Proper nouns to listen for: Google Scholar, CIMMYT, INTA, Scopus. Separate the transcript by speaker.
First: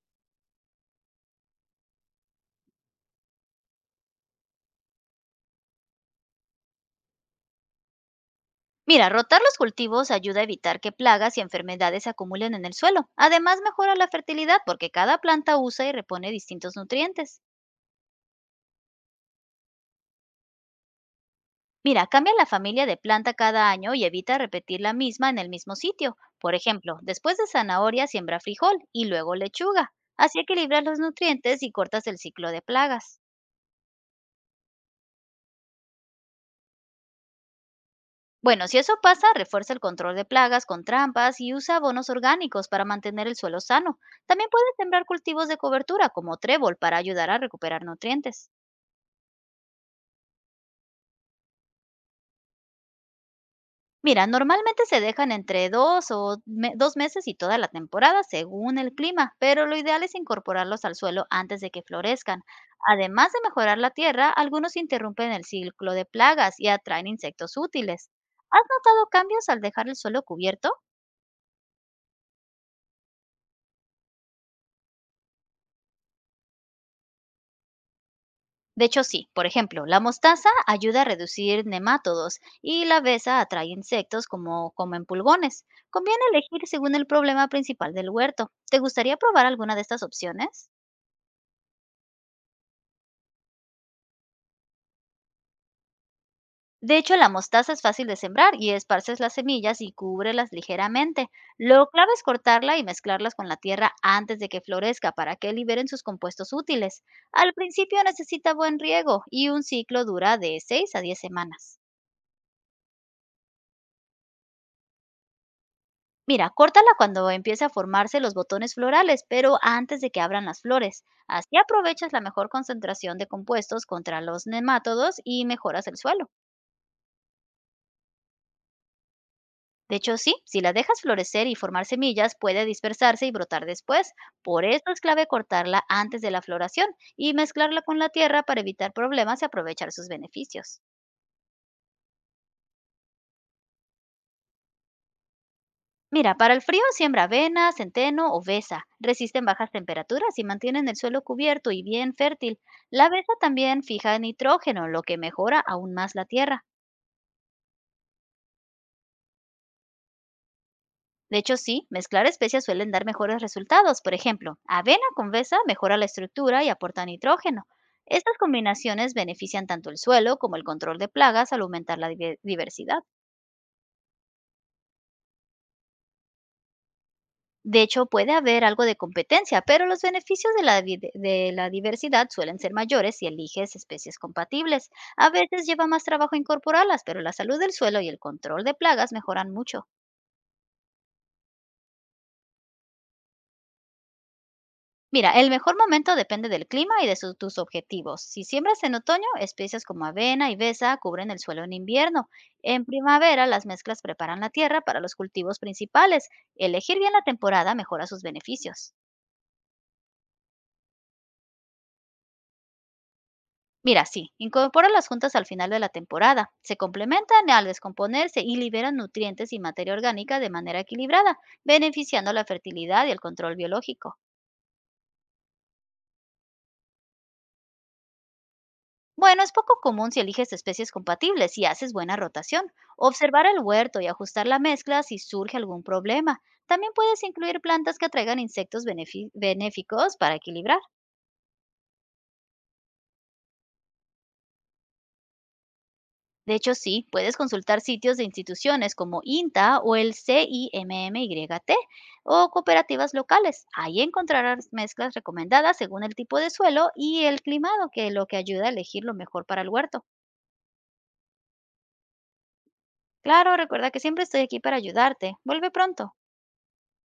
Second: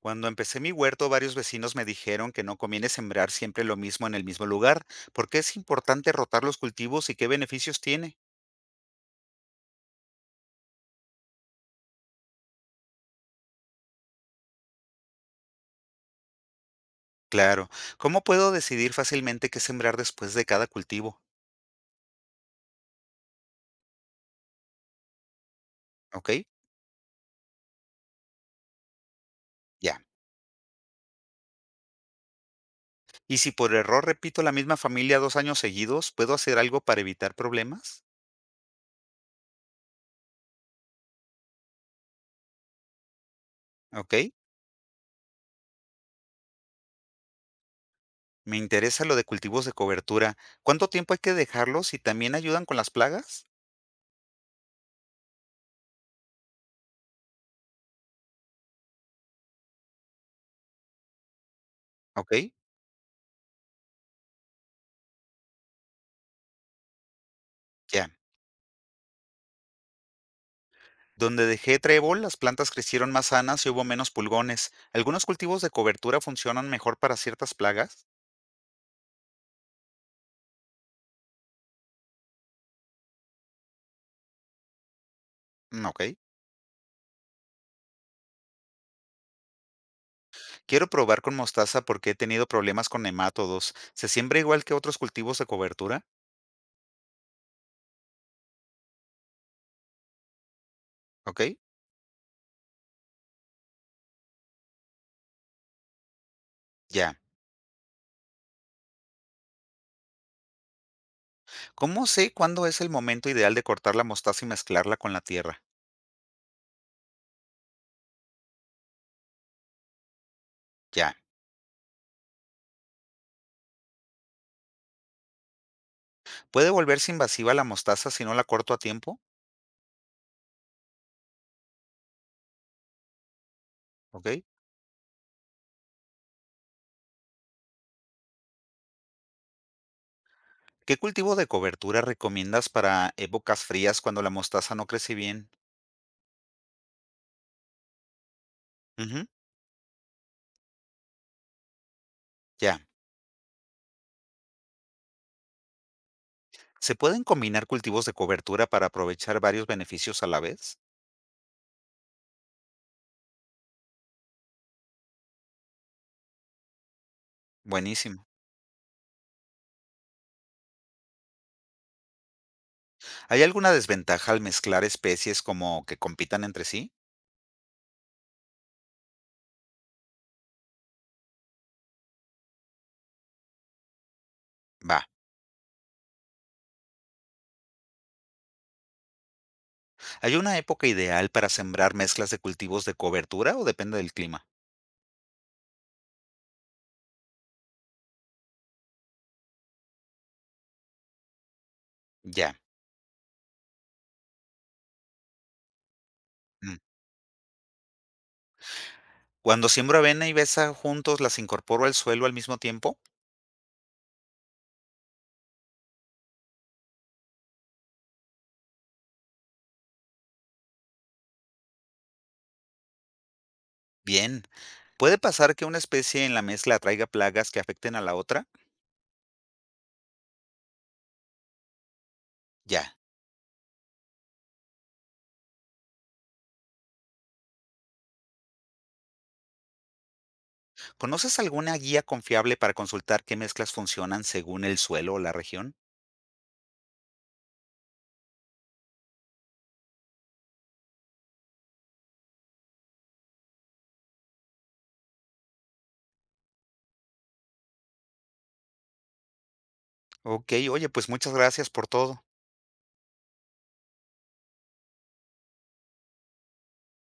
Speaker 1: Cuando empecé mi huerto, varios vecinos me dijeron que no conviene sembrar siempre lo mismo en el mismo lugar, porque es importante rotar los cultivos y qué beneficios tiene.
Speaker 2: Mira, rotar los cultivos ayuda a evitar que plagas y enfermedades se acumulen en el suelo. Además, mejora la fertilidad porque cada planta usa y repone distintos nutrientes.
Speaker 1: Claro, ¿cómo puedo decidir fácilmente qué sembrar después de cada cultivo?
Speaker 2: Mira, cambia la familia de planta cada año y evita repetir la misma en el mismo sitio.
Speaker 1: ¿Ok?
Speaker 2: Por ejemplo, después de zanahoria siembra frijol y luego lechuga.
Speaker 1: Ya.
Speaker 2: Así equilibras los nutrientes y cortas el ciclo de plagas.
Speaker 1: ¿Y si por error repito la misma familia dos años seguidos, puedo hacer algo para evitar problemas?
Speaker 2: Bueno, si eso pasa, refuerza el control de plagas con trampas y usa abonos orgánicos para mantener el suelo sano.
Speaker 1: ¿Ok?
Speaker 2: También puedes sembrar cultivos de cobertura como trébol para ayudar a recuperar nutrientes.
Speaker 1: Me interesa lo de cultivos de cobertura. ¿Cuánto tiempo hay que dejarlos y también ayudan con las plagas?
Speaker 2: Mira, normalmente se dejan entre dos meses y toda la temporada según el clima, pero lo ideal es incorporarlos al suelo antes de que
Speaker 1: ¿Ok?
Speaker 2: florezcan. Además de mejorar la tierra, algunos interrumpen el ciclo de plagas y atraen insectos útiles.
Speaker 1: Ya.
Speaker 2: ¿Has notado cambios al dejar el suelo cubierto?
Speaker 1: Donde dejé trébol, las plantas crecieron más sanas y hubo menos pulgones. ¿Algunos cultivos de cobertura funcionan mejor para ciertas plagas?
Speaker 2: De hecho, sí. Por ejemplo, la mostaza ayuda a reducir nemátodos y la besa atrae insectos como comen pulgones.
Speaker 1: Mm, Ok.
Speaker 2: Conviene elegir según el problema principal del huerto. ¿Te gustaría probar alguna de estas opciones?
Speaker 1: Quiero probar con mostaza porque he tenido problemas con nemátodos. ¿Se siembra igual que otros cultivos de cobertura?
Speaker 2: De hecho, la mostaza es fácil de sembrar y esparces las semillas y cúbrelas ligeramente.
Speaker 1: Ok.
Speaker 2: Lo clave es cortarla y mezclarlas con la tierra antes de que florezca para que liberen sus compuestos útiles.
Speaker 1: Ya.
Speaker 2: Al principio necesita buen riego y un ciclo dura de 6 a 10 semanas.
Speaker 1: ¿Cómo sé cuándo es el momento ideal de cortar la mostaza y mezclarla con la tierra?
Speaker 2: Mira, córtala cuando empiece a formarse los botones florales, pero antes de que abran las flores.
Speaker 1: Ya.
Speaker 2: Así aprovechas la mejor concentración de compuestos contra los nemátodos y mejoras el suelo.
Speaker 1: ¿Puede volverse invasiva la mostaza si no la corto a tiempo?
Speaker 2: De hecho, sí, si la dejas florecer y formar semillas, puede dispersarse y brotar después.
Speaker 1: Ok.
Speaker 2: Por eso es clave cortarla antes de la floración y mezclarla con la tierra para evitar problemas y aprovechar sus beneficios.
Speaker 1: ¿Qué cultivo de cobertura recomiendas para épocas frías cuando la mostaza no crece bien?
Speaker 2: Mira, para el frío siembra avena, centeno o besa.
Speaker 1: Ujú,
Speaker 2: Resisten bajas temperaturas y mantienen el suelo cubierto y bien fértil.
Speaker 1: Ya.
Speaker 2: La besa también fija nitrógeno, lo que mejora aún más la tierra.
Speaker 1: ¿Se pueden combinar cultivos de cobertura para aprovechar varios beneficios a la vez?
Speaker 2: De hecho, sí, mezclar especies suelen dar mejores resultados. Por ejemplo, avena con besa mejora la estructura y aporta nitrógeno.
Speaker 1: Buenísimo.
Speaker 2: Estas combinaciones benefician tanto el suelo como el control de plagas al aumentar la diversidad.
Speaker 1: ¿Hay alguna desventaja al mezclar especies como que compitan entre sí?
Speaker 2: De hecho, puede haber algo de competencia, pero los beneficios de de la diversidad suelen ser mayores si eliges especies compatibles.
Speaker 1: Va.
Speaker 2: A veces lleva más trabajo incorporarlas, pero la salud del suelo y el control de plagas mejoran mucho.
Speaker 1: ¿Hay una época ideal para sembrar mezclas de cultivos de cobertura o depende del clima?
Speaker 2: Mira, el mejor momento depende del clima y de tus objetivos. Si siembras en otoño, especies como avena y besa cubren el suelo en invierno.
Speaker 1: Ya.
Speaker 2: En primavera, las mezclas preparan la tierra para los cultivos principales.
Speaker 1: Mm.
Speaker 2: Elegir bien la temporada mejora sus beneficios.
Speaker 1: Cuando siembro avena y besa juntos, ¿las incorporo al suelo al mismo tiempo?
Speaker 2: Mira, sí, incorpora las juntas al final de la temporada. Se complementan al descomponerse y liberan nutrientes y materia orgánica de manera equilibrada, beneficiando la fertilidad y el control biológico.
Speaker 1: Bien. ¿Puede pasar que una especie en la mezcla atraiga plagas que afecten a la otra?
Speaker 2: Bueno, es poco común si eliges especies compatibles y haces buena rotación.
Speaker 1: Ya.
Speaker 2: Observar el huerto y ajustar la mezcla si surge algún problema. También puedes incluir plantas que atraigan insectos benéficos para equilibrar.
Speaker 1: ¿Conoces alguna guía confiable para consultar qué mezclas funcionan según el suelo o la región?
Speaker 2: De hecho, sí, puedes consultar sitios de instituciones como INTA o el CIMMYT o cooperativas locales. Ahí encontrarás mezclas recomendadas según el tipo de suelo y el climado, que lo que ayuda a elegir lo mejor para el huerto.
Speaker 1: Okey, oye, pues muchas gracias por todo.
Speaker 2: Claro, recuerda que siempre estoy aquí para ayudarte. Vuelve pronto.